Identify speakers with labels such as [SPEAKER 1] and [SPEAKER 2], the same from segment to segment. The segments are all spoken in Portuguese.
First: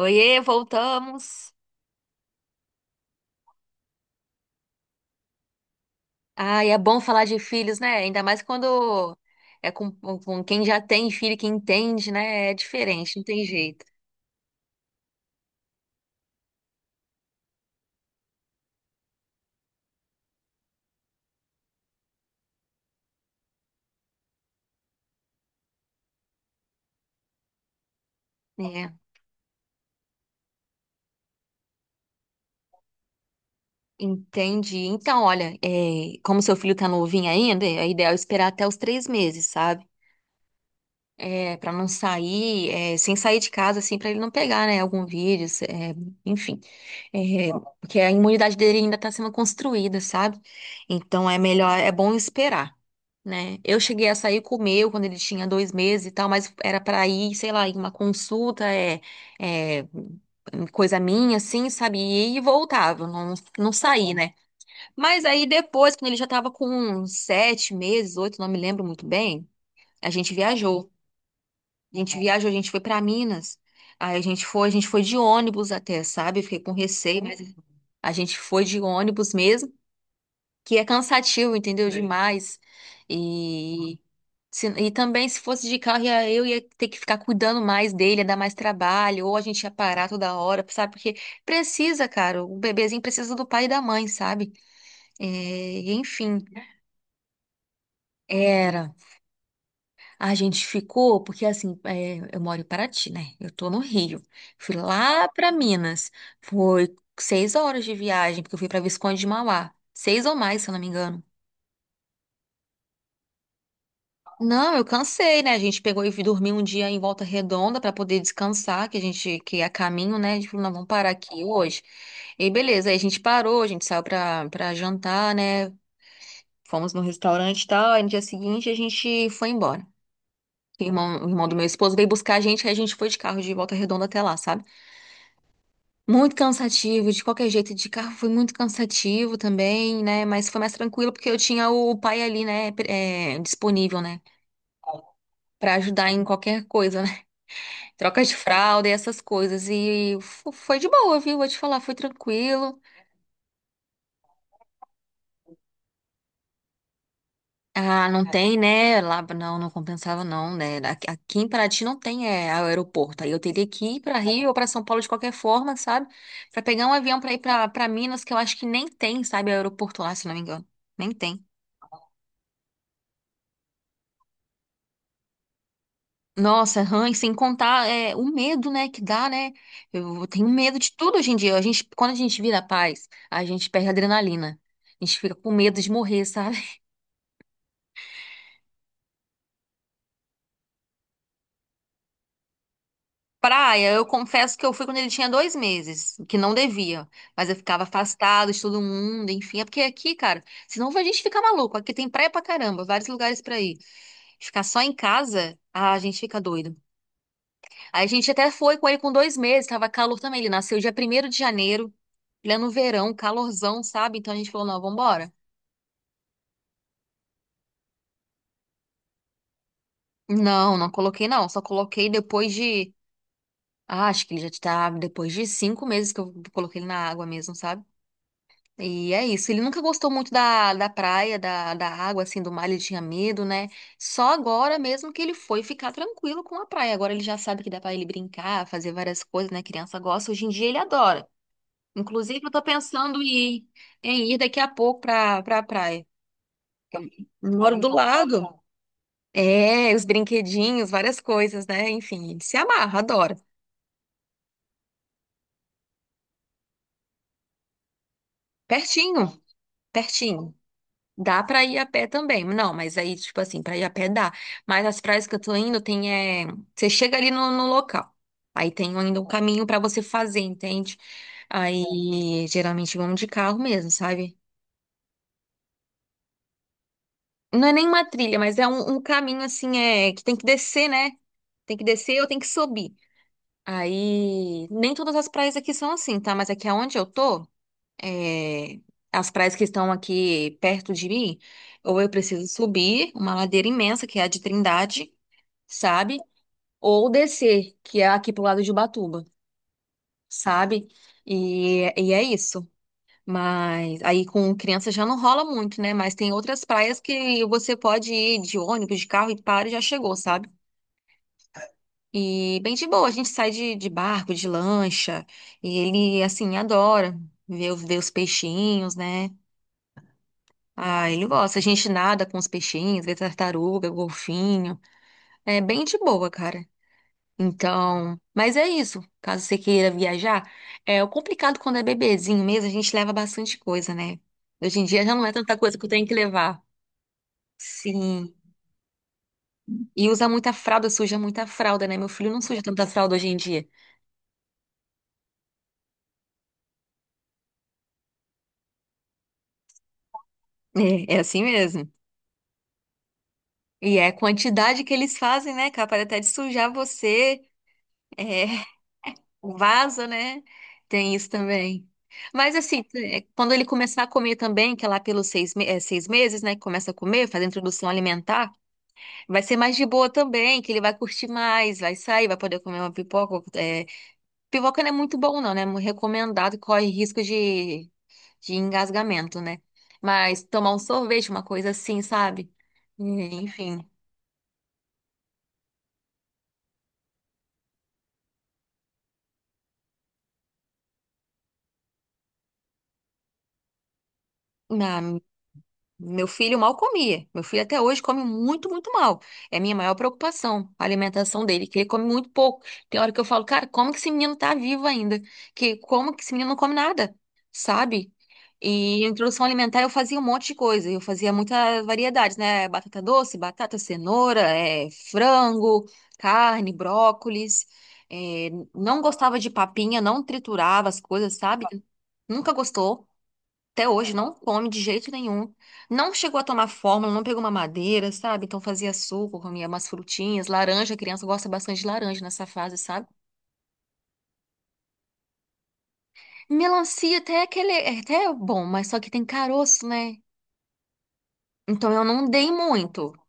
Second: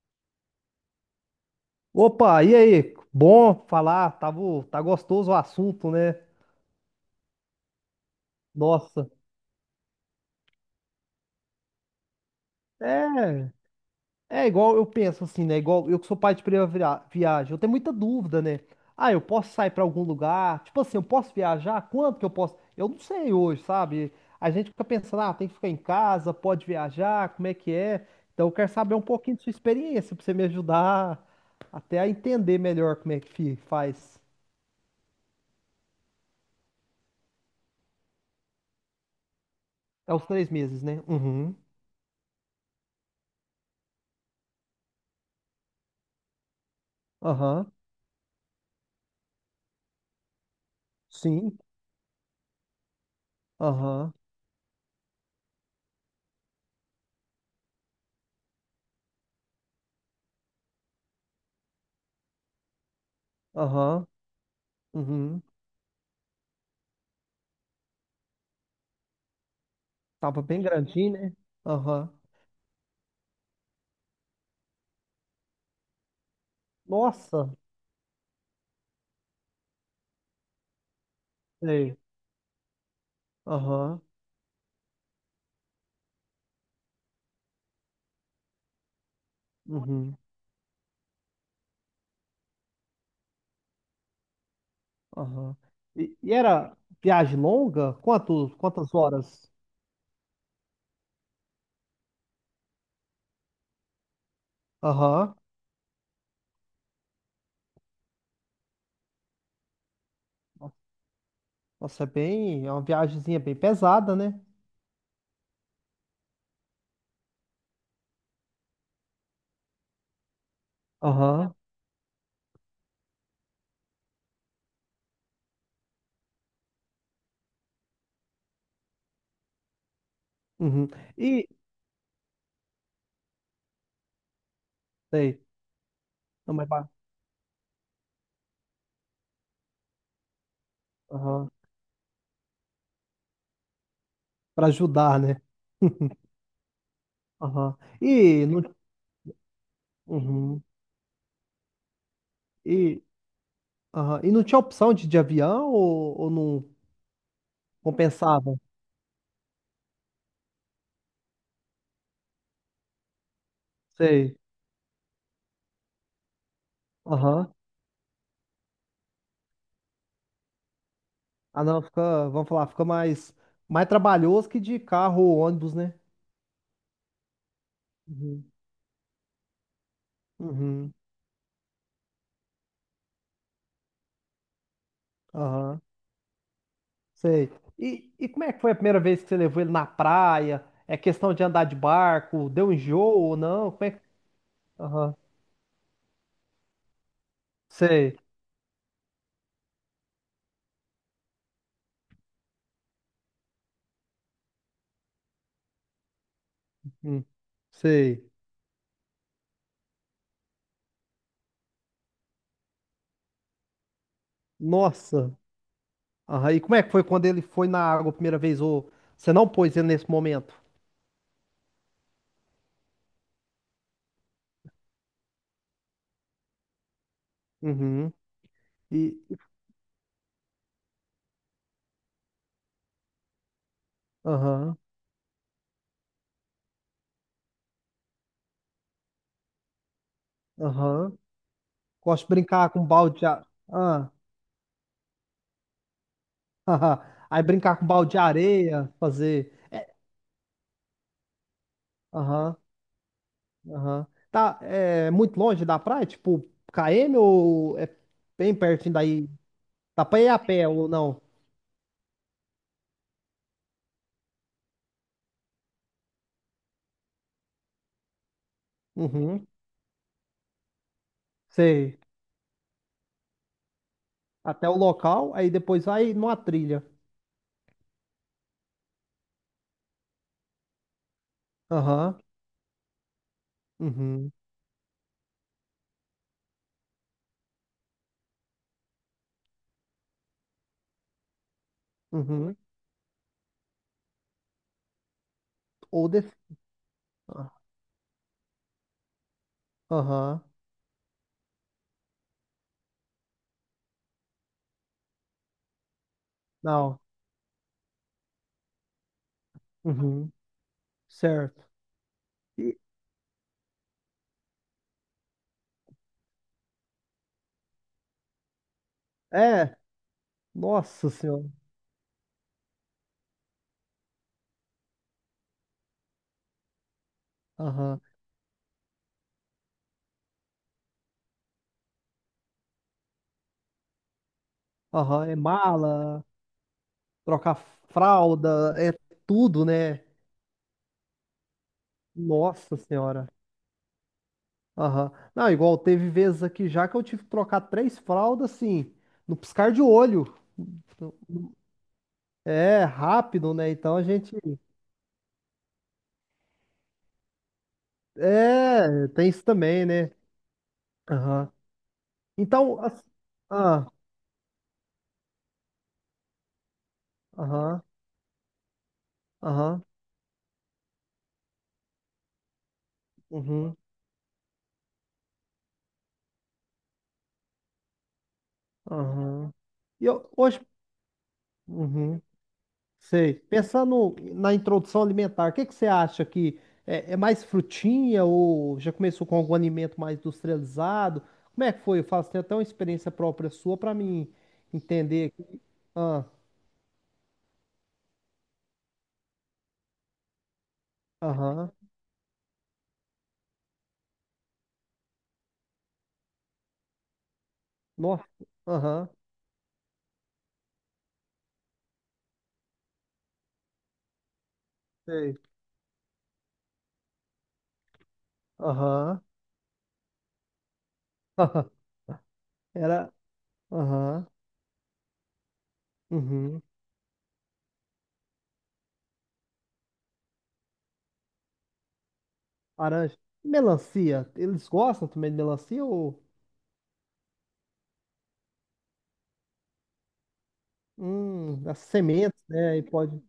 [SPEAKER 1] Oiê, voltamos.
[SPEAKER 2] Opa, e aí? Bom falar, tava, tá gostoso o assunto, né?
[SPEAKER 1] Ah, e é bom falar de filhos, né? Ainda mais
[SPEAKER 2] Nossa,
[SPEAKER 1] quando é com quem já tem filho, que entende, né? É
[SPEAKER 2] é,
[SPEAKER 1] diferente, não tem jeito.
[SPEAKER 2] é igual eu penso assim, né? Igual eu que sou pai de primeira viagem, eu tenho muita dúvida, né? Ah, eu posso sair pra algum lugar? Tipo assim, eu posso viajar? Quanto que eu posso? Eu não sei hoje, sabe? A gente fica pensando, ah, tem que ficar em casa, pode viajar, como é que é? Então eu quero
[SPEAKER 1] É,
[SPEAKER 2] saber um pouquinho de sua experiência pra você me ajudar até a entender melhor como é que faz.
[SPEAKER 1] entendi. Então, olha, como seu filho tá novinho ainda, é ideal esperar até os 3 meses, sabe?
[SPEAKER 2] É os 3 meses, né? Uhum.
[SPEAKER 1] É, para não sair, sem sair de casa, assim, para ele não pegar, né? Algum vírus, enfim. É,
[SPEAKER 2] Aham.
[SPEAKER 1] porque a imunidade dele ainda tá sendo construída, sabe? Então, é
[SPEAKER 2] Sim.
[SPEAKER 1] melhor, é bom esperar. Né? Eu cheguei a
[SPEAKER 2] Aham,
[SPEAKER 1] sair com o meu quando ele tinha 2 meses e tal, mas era pra ir, sei lá, em uma consulta, é, coisa minha, assim, sabe? E voltava, não, não
[SPEAKER 2] aham,
[SPEAKER 1] saí, né? Mas
[SPEAKER 2] uhum.
[SPEAKER 1] aí depois, quando ele já tava com uns 7 meses, oito, não me lembro muito bem, a gente
[SPEAKER 2] Tava bem
[SPEAKER 1] viajou.
[SPEAKER 2] grandinho, né?
[SPEAKER 1] A
[SPEAKER 2] Aham.
[SPEAKER 1] gente viajou, a gente foi pra Minas. Aí a gente foi de ônibus até, sabe? Fiquei com receio, mas
[SPEAKER 2] Nossa,
[SPEAKER 1] a gente foi de ônibus mesmo, que é cansativo, entendeu?
[SPEAKER 2] sei.
[SPEAKER 1] Demais. E
[SPEAKER 2] Aham,
[SPEAKER 1] E também, se fosse de carro, eu ia ter que ficar cuidando mais dele, ia dar mais trabalho, ou a gente ia parar
[SPEAKER 2] uhum,
[SPEAKER 1] toda hora, sabe? Porque precisa, cara, o bebezinho precisa do pai e da mãe, sabe? É,
[SPEAKER 2] aham. E
[SPEAKER 1] enfim,
[SPEAKER 2] era viagem longa? Quanto, quantas
[SPEAKER 1] era.
[SPEAKER 2] horas?
[SPEAKER 1] A gente ficou, porque assim, é, eu moro em Paraty, né? Eu tô no Rio. Fui lá
[SPEAKER 2] Aham.
[SPEAKER 1] pra Minas. Foi 6 horas de viagem, porque eu fui pra Visconde de Mauá. Seis ou mais, se eu não me engano.
[SPEAKER 2] Nossa, é bem, é uma viagemzinha bem pesada, né?
[SPEAKER 1] Não, eu cansei, né? A gente pegou e dormiu um dia em Volta Redonda para poder descansar, que a gente que é a caminho, né? A gente falou, não, vamos parar aqui
[SPEAKER 2] Aham,
[SPEAKER 1] hoje. E aí, beleza, aí a gente parou, a gente saiu para jantar, né? Fomos no restaurante e tal, aí no dia seguinte a gente foi embora.
[SPEAKER 2] uhum.
[SPEAKER 1] O
[SPEAKER 2] E,
[SPEAKER 1] irmão do meu esposo veio buscar a gente, aí a gente foi de carro de Volta Redonda até lá, sabe?
[SPEAKER 2] sei,
[SPEAKER 1] Muito
[SPEAKER 2] não, mas pra,
[SPEAKER 1] cansativo, de qualquer jeito, de carro foi muito cansativo também, né? Mas foi mais tranquilo porque eu
[SPEAKER 2] aham,
[SPEAKER 1] tinha o pai ali, né, é, disponível, né?
[SPEAKER 2] pra ajudar, né?
[SPEAKER 1] Pra ajudar em qualquer coisa,
[SPEAKER 2] Aham.
[SPEAKER 1] troca de
[SPEAKER 2] E, não,
[SPEAKER 1] fralda e essas coisas. E fo-
[SPEAKER 2] uhum.
[SPEAKER 1] foi de boa, viu? Vou te falar, foi tranquilo.
[SPEAKER 2] E, aham. E não tinha opção de avião ou não
[SPEAKER 1] Ah, não tem,
[SPEAKER 2] compensava?
[SPEAKER 1] né? Lá, não, não compensava, não, né? Aqui em Paraty não tem é, aeroporto. Aí eu teria que ir para
[SPEAKER 2] Sei.
[SPEAKER 1] Rio ou para São Paulo de qualquer forma, sabe? Para pegar um avião para ir
[SPEAKER 2] Aham.
[SPEAKER 1] para Minas, que eu acho que nem tem, sabe? Aeroporto lá, se não me engano. Nem tem.
[SPEAKER 2] Ah, não, fica, vamos falar, fica mais, mais trabalhoso que de carro ou ônibus, né?
[SPEAKER 1] Nossa, e sem contar o
[SPEAKER 2] Uhum.
[SPEAKER 1] medo, né, que dá, né? Eu tenho medo de
[SPEAKER 2] Uhum,
[SPEAKER 1] tudo hoje em dia. A gente, quando a gente vira paz, a gente perde a adrenalina. A gente fica com medo
[SPEAKER 2] aham,
[SPEAKER 1] de morrer, sabe?
[SPEAKER 2] sei. E como é que foi a primeira vez que você levou ele na praia? É questão de andar de barco? Deu enjoo ou não? Como é
[SPEAKER 1] Praia,
[SPEAKER 2] que...
[SPEAKER 1] eu confesso que eu fui quando ele
[SPEAKER 2] Aham,
[SPEAKER 1] tinha dois meses, que não devia, mas eu ficava
[SPEAKER 2] sei.
[SPEAKER 1] afastado de todo mundo, enfim, é porque aqui, cara, senão a gente fica maluco, aqui tem praia pra caramba, vários lugares pra ir, ficar só em casa, ah, a gente fica doido.
[SPEAKER 2] Hum,
[SPEAKER 1] Aí a
[SPEAKER 2] sei.
[SPEAKER 1] gente até foi com ele com 2 meses, tava calor também, ele nasceu dia 1º de janeiro, ele é no verão, calorzão, sabe, então a gente falou, não,
[SPEAKER 2] Nossa.
[SPEAKER 1] vambora.
[SPEAKER 2] Aham, e como é que foi quando ele foi na água a primeira vez? Ou você não pôs ele nesse momento?
[SPEAKER 1] Não, não coloquei não, só coloquei depois de, ah, acho que ele já tá, depois de 5 meses que eu coloquei ele na água mesmo, sabe?
[SPEAKER 2] Uhum.
[SPEAKER 1] E
[SPEAKER 2] E,
[SPEAKER 1] é isso. Ele nunca gostou muito da praia, da água, assim, do mar, ele tinha medo, né? Só
[SPEAKER 2] aham,
[SPEAKER 1] agora mesmo que ele foi ficar tranquilo com a praia. Agora ele já sabe que dá pra ele brincar, fazer várias coisas, né? Criança gosta. Hoje em dia ele
[SPEAKER 2] aham.
[SPEAKER 1] adora.
[SPEAKER 2] Gosto de
[SPEAKER 1] Inclusive, eu tô
[SPEAKER 2] brincar com balde
[SPEAKER 1] pensando
[SPEAKER 2] de água.
[SPEAKER 1] em, ir daqui a pouco pra praia. Eu
[SPEAKER 2] Aí brincar
[SPEAKER 1] moro
[SPEAKER 2] com
[SPEAKER 1] do
[SPEAKER 2] balde de
[SPEAKER 1] lado.
[SPEAKER 2] areia, fazer.
[SPEAKER 1] É, os brinquedinhos, várias coisas, né? Enfim, ele se
[SPEAKER 2] Aham,
[SPEAKER 1] amarra, adora.
[SPEAKER 2] aham. Tá, é muito longe da praia? Tipo, KM ou é bem pertinho daí?
[SPEAKER 1] Pertinho,
[SPEAKER 2] Dá pra ir a
[SPEAKER 1] pertinho.
[SPEAKER 2] pé ou não?
[SPEAKER 1] Dá pra ir a pé também. Não, mas aí, tipo assim, pra ir a pé dá. Mas as praias que eu tô indo, tem, é... Você chega ali no local. Aí tem ainda um
[SPEAKER 2] Uhum,
[SPEAKER 1] caminho pra você fazer, entende?
[SPEAKER 2] sei.
[SPEAKER 1] Aí, geralmente, vamos de carro mesmo, sabe?
[SPEAKER 2] Até o local, aí depois vai numa trilha.
[SPEAKER 1] Não é nem uma trilha, mas é um caminho, assim, é... Que tem que descer, né? Tem que
[SPEAKER 2] Aham,
[SPEAKER 1] descer ou tem que subir.
[SPEAKER 2] uhum,
[SPEAKER 1] Aí, nem todas as praias aqui são assim, tá? Mas aqui aonde eu tô... é, as praias que estão aqui perto de mim, ou eu preciso
[SPEAKER 2] uhum.
[SPEAKER 1] subir uma ladeira imensa, que é a de Trindade,
[SPEAKER 2] Ou
[SPEAKER 1] sabe?
[SPEAKER 2] de...
[SPEAKER 1] Ou
[SPEAKER 2] ah,
[SPEAKER 1] descer, que é aqui pro lado de Ubatuba,
[SPEAKER 2] Aham,
[SPEAKER 1] sabe? E é isso. Mas aí com criança já não rola muito, né? Mas tem outras praias
[SPEAKER 2] não.
[SPEAKER 1] que você pode ir de ônibus, de carro e para e já chegou,
[SPEAKER 2] Uhum,
[SPEAKER 1] sabe?
[SPEAKER 2] certo.
[SPEAKER 1] E bem
[SPEAKER 2] E,
[SPEAKER 1] de boa, a gente sai de barco, de lancha, e ele, assim, adora ver os peixinhos, né?
[SPEAKER 2] é, nossa
[SPEAKER 1] Ah, ele
[SPEAKER 2] senhora.
[SPEAKER 1] gosta. A gente nada com os peixinhos, vê tartaruga, golfinho. É bem de boa, cara.
[SPEAKER 2] Aham,
[SPEAKER 1] Então, mas é isso. Caso você queira viajar, é o complicado quando é bebezinho mesmo, a gente leva bastante coisa, né? Hoje em dia já
[SPEAKER 2] aham.
[SPEAKER 1] não é
[SPEAKER 2] É
[SPEAKER 1] tanta coisa que eu tenho que
[SPEAKER 2] mala,
[SPEAKER 1] levar.
[SPEAKER 2] trocar
[SPEAKER 1] Sim.
[SPEAKER 2] fralda, é tudo, né?
[SPEAKER 1] E usa muita fralda, suja muita fralda, né? Meu filho não suja
[SPEAKER 2] Nossa
[SPEAKER 1] tanta fralda hoje
[SPEAKER 2] senhora.
[SPEAKER 1] em dia.
[SPEAKER 2] Aham. Não, igual teve vezes aqui já que eu tive que trocar 3 fraldas, assim, no piscar de olho.
[SPEAKER 1] É, é assim mesmo.
[SPEAKER 2] É, rápido, né? Então
[SPEAKER 1] E
[SPEAKER 2] a
[SPEAKER 1] é a
[SPEAKER 2] gente.
[SPEAKER 1] quantidade que eles fazem, né. Capaz até de sujar você. É,
[SPEAKER 2] É, tem isso
[SPEAKER 1] O
[SPEAKER 2] também,
[SPEAKER 1] vaso,
[SPEAKER 2] né?
[SPEAKER 1] né? Tem isso
[SPEAKER 2] Aham.
[SPEAKER 1] também. Mas
[SPEAKER 2] Então,
[SPEAKER 1] assim, é, quando ele
[SPEAKER 2] ah,
[SPEAKER 1] começar a comer também, que é lá pelos 6 meses, né? Que começa a comer, fazer a
[SPEAKER 2] aham,
[SPEAKER 1] introdução alimentar, vai ser mais
[SPEAKER 2] aham,
[SPEAKER 1] de boa também, que ele vai curtir mais, vai sair, vai poder comer uma pipoca.
[SPEAKER 2] uhum,
[SPEAKER 1] Pipoca não é muito bom, não, né? É muito recomendado, corre risco de engasgamento,
[SPEAKER 2] aham.
[SPEAKER 1] né?
[SPEAKER 2] E eu,
[SPEAKER 1] Mas
[SPEAKER 2] hoje.
[SPEAKER 1] tomar um sorvete, uma coisa assim,
[SPEAKER 2] Uhum.
[SPEAKER 1] sabe?
[SPEAKER 2] Sei.
[SPEAKER 1] Enfim.
[SPEAKER 2] Pensando na introdução alimentar, o que que você acha que é, é mais frutinha ou já começou com algum alimento mais industrializado? Como é que foi? Eu faço até uma experiência própria sua para mim
[SPEAKER 1] Não.
[SPEAKER 2] entender. Aqui. Ah,
[SPEAKER 1] Meu filho mal comia. Meu filho até hoje come muito, muito mal. É a minha maior preocupação, a alimentação dele,
[SPEAKER 2] aham.
[SPEAKER 1] que ele come muito pouco. Tem hora que eu falo, cara, como que esse menino tá vivo ainda? Que como que esse menino não come nada, sabe?
[SPEAKER 2] Nossa.
[SPEAKER 1] E
[SPEAKER 2] Aham.
[SPEAKER 1] introdução alimentar eu fazia um monte de coisa. Eu fazia muitas variedades, né? Batata doce, batata, cenoura, é,
[SPEAKER 2] Sei.
[SPEAKER 1] frango, carne, brócolis. É, não
[SPEAKER 2] Aham.
[SPEAKER 1] gostava de papinha, não triturava as coisas, sabe? Nunca gostou.
[SPEAKER 2] Era.
[SPEAKER 1] Até hoje
[SPEAKER 2] Aham.
[SPEAKER 1] não come de jeito nenhum. Não chegou a
[SPEAKER 2] Uhum.
[SPEAKER 1] tomar fórmula, não pegou uma madeira, sabe? Então fazia suco, comia umas frutinhas, laranja, a criança gosta bastante de laranja nessa fase, sabe?
[SPEAKER 2] Laranja. Melancia. Eles gostam também de melancia ou
[SPEAKER 1] Melancia até é aquele, é até bom, mas só que tem caroço, né?
[SPEAKER 2] as
[SPEAKER 1] Então eu não
[SPEAKER 2] sementes,
[SPEAKER 1] dei
[SPEAKER 2] né? E
[SPEAKER 1] muito.
[SPEAKER 2] pode.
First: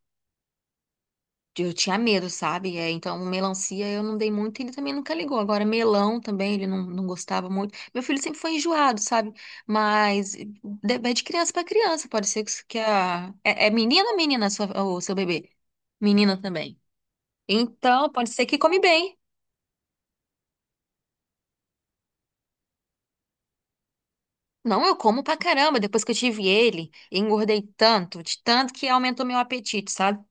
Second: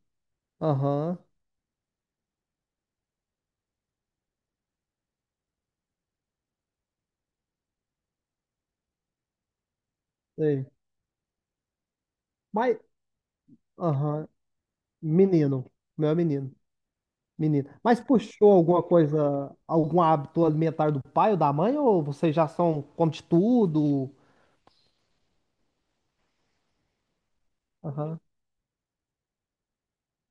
[SPEAKER 2] Aham.
[SPEAKER 1] Eu tinha medo, sabe? É, então, melancia eu não dei muito, ele também nunca ligou. Agora, melão também, ele não, não gostava muito. Meu filho sempre foi enjoado, sabe? Mas
[SPEAKER 2] Sei.
[SPEAKER 1] vai de criança para criança, pode ser que
[SPEAKER 2] Mas.
[SPEAKER 1] a. É menina ou
[SPEAKER 2] Aham.
[SPEAKER 1] o seu bebê?
[SPEAKER 2] Menino. O Meu é
[SPEAKER 1] Menina
[SPEAKER 2] menino.
[SPEAKER 1] também.
[SPEAKER 2] Menino. Mas
[SPEAKER 1] Então, pode ser
[SPEAKER 2] puxou
[SPEAKER 1] que come
[SPEAKER 2] alguma
[SPEAKER 1] bem.
[SPEAKER 2] coisa, algum hábito alimentar do pai ou da mãe? Ou vocês já são, come de tudo?
[SPEAKER 1] Não, eu como pra caramba. Depois que eu tive ele, engordei
[SPEAKER 2] Aham.
[SPEAKER 1] tanto, de tanto que aumentou meu apetite, sabe?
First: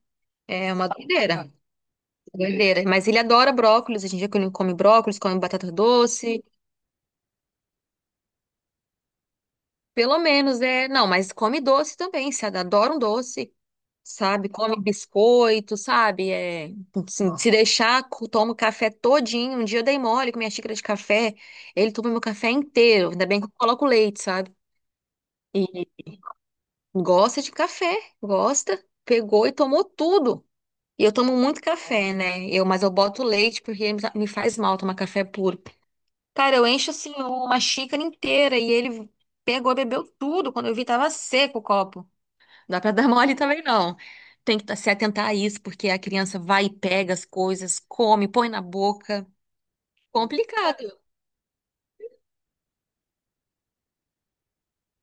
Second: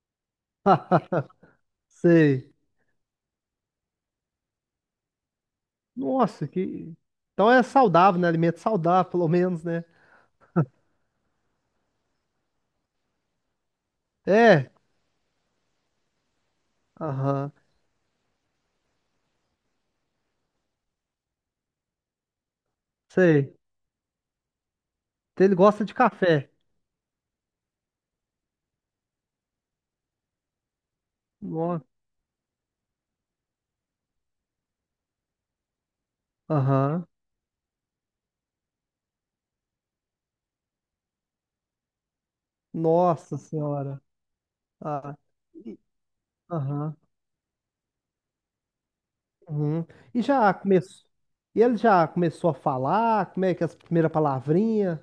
[SPEAKER 1] É uma doideira,
[SPEAKER 2] Sei.
[SPEAKER 1] doideira. Mas ele adora brócolis, a gente já come brócolis, come batata doce.
[SPEAKER 2] Nossa, que. Então é saudável, né? Alimento saudável, pelo menos, né?
[SPEAKER 1] Pelo menos, é. Não, mas come doce também, se adora um doce, sabe?
[SPEAKER 2] É.
[SPEAKER 1] Come biscoito, sabe? É, se
[SPEAKER 2] Aham.
[SPEAKER 1] deixar, toma o café todinho. Um dia eu dei mole com minha xícara de café, ele toma meu café inteiro. Ainda bem que eu
[SPEAKER 2] Sei.
[SPEAKER 1] coloco leite, sabe?
[SPEAKER 2] Então Ele gosta
[SPEAKER 1] E
[SPEAKER 2] de café.
[SPEAKER 1] gosta de café, gosta. Pegou e tomou tudo. E eu tomo muito
[SPEAKER 2] Nossa.
[SPEAKER 1] café, né? Eu, mas eu boto leite porque me faz mal tomar café puro. Cara, eu encho
[SPEAKER 2] Aham.
[SPEAKER 1] assim uma xícara inteira e ele pegou e bebeu tudo. Quando eu vi, tava seco o copo. Não dá pra dar mole
[SPEAKER 2] Nossa
[SPEAKER 1] também, não.
[SPEAKER 2] Senhora.
[SPEAKER 1] Tem que se
[SPEAKER 2] Ah.
[SPEAKER 1] atentar a isso,
[SPEAKER 2] E-
[SPEAKER 1] porque a criança vai e
[SPEAKER 2] Aham.
[SPEAKER 1] pega as coisas, come, põe na boca.
[SPEAKER 2] Uhum. E já
[SPEAKER 1] Complicado.
[SPEAKER 2] começou. E ele já começou a falar? Como é que é as primeiras palavrinhas?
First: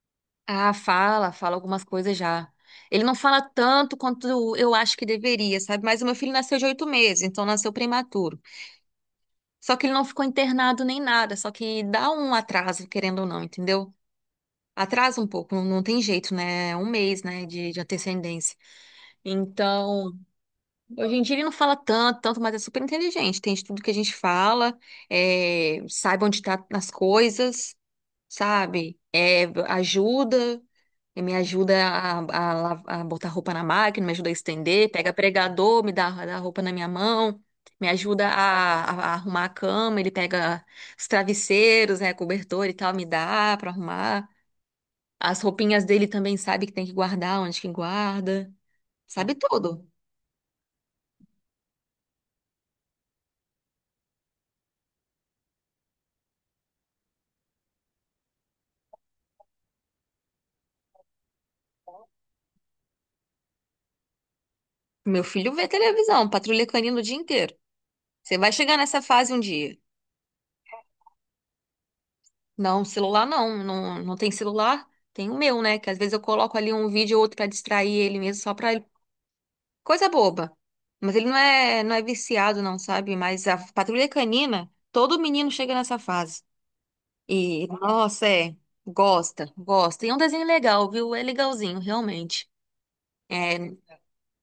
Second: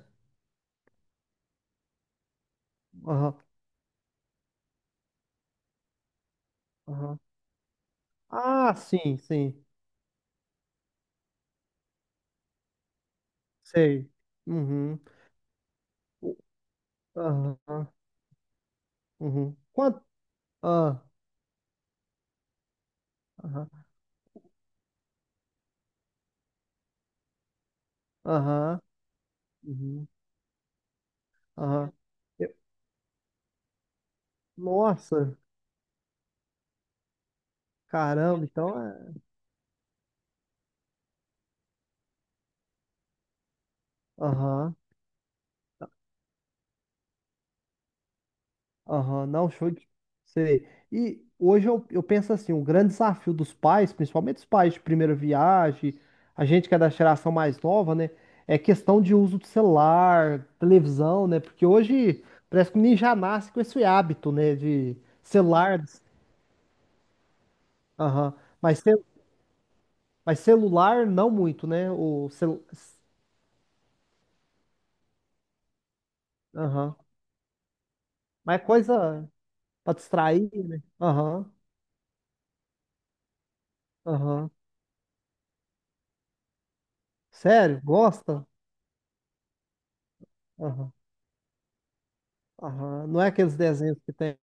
[SPEAKER 1] Ah, fala algumas coisas já. Ele não
[SPEAKER 2] Aham.
[SPEAKER 1] fala tanto quanto eu acho que deveria, sabe? Mas o meu filho nasceu de oito
[SPEAKER 2] Aham.
[SPEAKER 1] meses, então nasceu prematuro.
[SPEAKER 2] Ah, sim, sim.
[SPEAKER 1] Só que ele não ficou internado nem nada, só que dá um atraso, querendo ou não, entendeu?
[SPEAKER 2] Sei. Uhum.
[SPEAKER 1] Atrasa um pouco, não, não tem jeito,
[SPEAKER 2] O-
[SPEAKER 1] né? É um mês, né, de,
[SPEAKER 2] Aham.
[SPEAKER 1] antecedência.
[SPEAKER 2] Uhum. Quanto?
[SPEAKER 1] Então,
[SPEAKER 2] Ah,
[SPEAKER 1] hoje em dia ele não fala tanto, tanto, mas é super inteligente. Tem de tudo
[SPEAKER 2] aham.
[SPEAKER 1] que a gente fala, sabe onde tá nas coisas,
[SPEAKER 2] Aham.
[SPEAKER 1] sabe? É,
[SPEAKER 2] Uhum.
[SPEAKER 1] ajuda, me ajuda
[SPEAKER 2] Aham.
[SPEAKER 1] a, a
[SPEAKER 2] Eu-
[SPEAKER 1] la- a botar roupa na máquina, me ajuda a estender, pega
[SPEAKER 2] Nossa,
[SPEAKER 1] pregador, me dá roupa na minha mão, me ajuda
[SPEAKER 2] caramba, então
[SPEAKER 1] a, a-
[SPEAKER 2] é.
[SPEAKER 1] a arrumar a cama, ele pega os travesseiros, né, cobertor e tal, me dá pra arrumar.
[SPEAKER 2] Aham.
[SPEAKER 1] As roupinhas dele também sabe que tem que guardar, onde que guarda,
[SPEAKER 2] Aham.
[SPEAKER 1] sabe
[SPEAKER 2] Não, show de.
[SPEAKER 1] tudo.
[SPEAKER 2] Sei. E hoje eu penso assim, o grande desafio dos pais, principalmente os pais de primeira viagem, a gente que é da geração mais nova, né? É questão de uso do celular, televisão, né? Porque hoje parece que o menino já nasce com esse hábito, né? De
[SPEAKER 1] Meu filho vê
[SPEAKER 2] celular.
[SPEAKER 1] televisão, patrulha canina o dia inteiro.
[SPEAKER 2] Aham.
[SPEAKER 1] Você vai chegar
[SPEAKER 2] Mas,
[SPEAKER 1] nessa
[SPEAKER 2] cel-
[SPEAKER 1] fase um dia.
[SPEAKER 2] mas celular, não muito, né? O cel...
[SPEAKER 1] Não, celular não, não, não tem celular. Tem o meu, né? Que às vezes eu coloco ali um
[SPEAKER 2] Aham.
[SPEAKER 1] vídeo ou outro pra distrair ele mesmo, só
[SPEAKER 2] Mas é
[SPEAKER 1] pra ele.
[SPEAKER 2] coisa pra
[SPEAKER 1] Coisa
[SPEAKER 2] distrair,
[SPEAKER 1] boba.
[SPEAKER 2] né?
[SPEAKER 1] Mas ele não
[SPEAKER 2] Aham.
[SPEAKER 1] é, não é viciado, não, sabe? Mas a patrulha
[SPEAKER 2] Aham.
[SPEAKER 1] canina, todo menino chega nessa fase. E,
[SPEAKER 2] Sério?
[SPEAKER 1] nossa,
[SPEAKER 2] Gosta?
[SPEAKER 1] é. Gosta, gosta. E é um desenho legal,
[SPEAKER 2] Aham.
[SPEAKER 1] viu? É legalzinho, realmente.
[SPEAKER 2] Aham. Não é aqueles
[SPEAKER 1] É
[SPEAKER 2] desenhos que tem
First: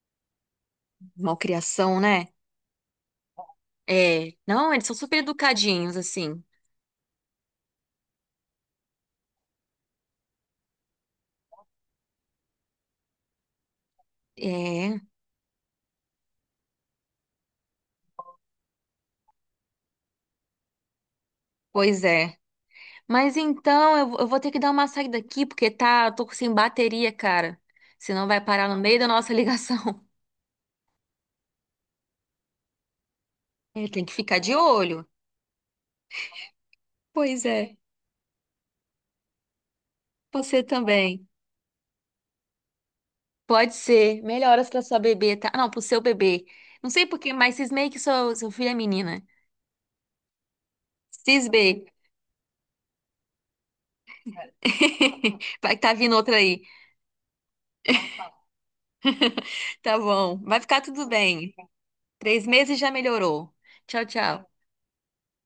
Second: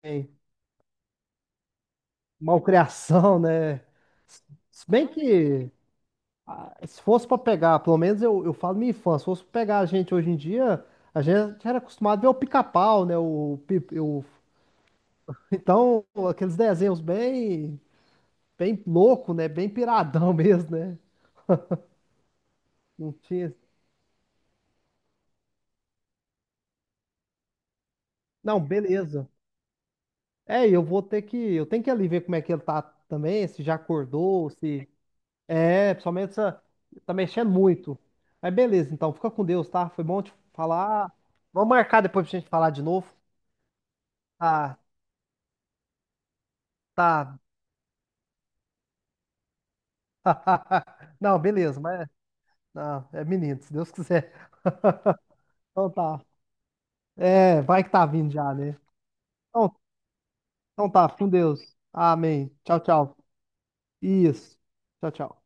[SPEAKER 1] malcriação, né?
[SPEAKER 2] malcriação, né?
[SPEAKER 1] É. Não, eles
[SPEAKER 2] Se
[SPEAKER 1] são
[SPEAKER 2] bem
[SPEAKER 1] super
[SPEAKER 2] que,
[SPEAKER 1] educadinhos, assim.
[SPEAKER 2] ah, se fosse pra pegar, pelo menos eu falo minha infância, se fosse pra pegar a gente hoje em dia, a gente era acostumado a ver o pica-pau, né?
[SPEAKER 1] É,
[SPEAKER 2] Então, aqueles desenhos bem, bem louco, né? Bem piradão mesmo, né?
[SPEAKER 1] pois é.
[SPEAKER 2] Não
[SPEAKER 1] Mas
[SPEAKER 2] tinha.
[SPEAKER 1] então, eu vou ter que dar uma saída aqui, porque tá, eu tô sem bateria, cara. Senão vai
[SPEAKER 2] Não,
[SPEAKER 1] parar no meio da
[SPEAKER 2] beleza.
[SPEAKER 1] nossa ligação.
[SPEAKER 2] É, eu vou ter que. Eu tenho que ali ver como é que ele tá também, se já
[SPEAKER 1] É, tem que ficar
[SPEAKER 2] acordou,
[SPEAKER 1] de
[SPEAKER 2] se.
[SPEAKER 1] olho.
[SPEAKER 2] É, principalmente essa. Tá
[SPEAKER 1] Pois
[SPEAKER 2] mexendo
[SPEAKER 1] é.
[SPEAKER 2] muito. Mas beleza, então, fica com Deus, tá? Foi bom te
[SPEAKER 1] Você
[SPEAKER 2] falar.
[SPEAKER 1] também.
[SPEAKER 2] Vamos marcar depois pra gente falar de novo.
[SPEAKER 1] Pode ser. Melhoras
[SPEAKER 2] Ah,
[SPEAKER 1] pra sua bebê, tá? Ah, não, pro seu bebê. Não sei por quê,
[SPEAKER 2] tá.
[SPEAKER 1] mas cismei que seu filho é menina.
[SPEAKER 2] Não, beleza,
[SPEAKER 1] Cismei.
[SPEAKER 2] mas. Não, é menino, se Deus quiser.
[SPEAKER 1] Vai que
[SPEAKER 2] Então
[SPEAKER 1] tá vindo
[SPEAKER 2] tá.
[SPEAKER 1] outra aí.
[SPEAKER 2] É, vai que tá vindo já, né? Então,
[SPEAKER 1] Tá bom. Vai ficar
[SPEAKER 2] então tá,
[SPEAKER 1] tudo
[SPEAKER 2] fica com
[SPEAKER 1] bem.
[SPEAKER 2] Deus.
[SPEAKER 1] Três
[SPEAKER 2] Amém.
[SPEAKER 1] meses
[SPEAKER 2] Tchau,
[SPEAKER 1] já
[SPEAKER 2] tchau.
[SPEAKER 1] melhorou. Tchau, tchau.
[SPEAKER 2] Isso. Tchau, tchau.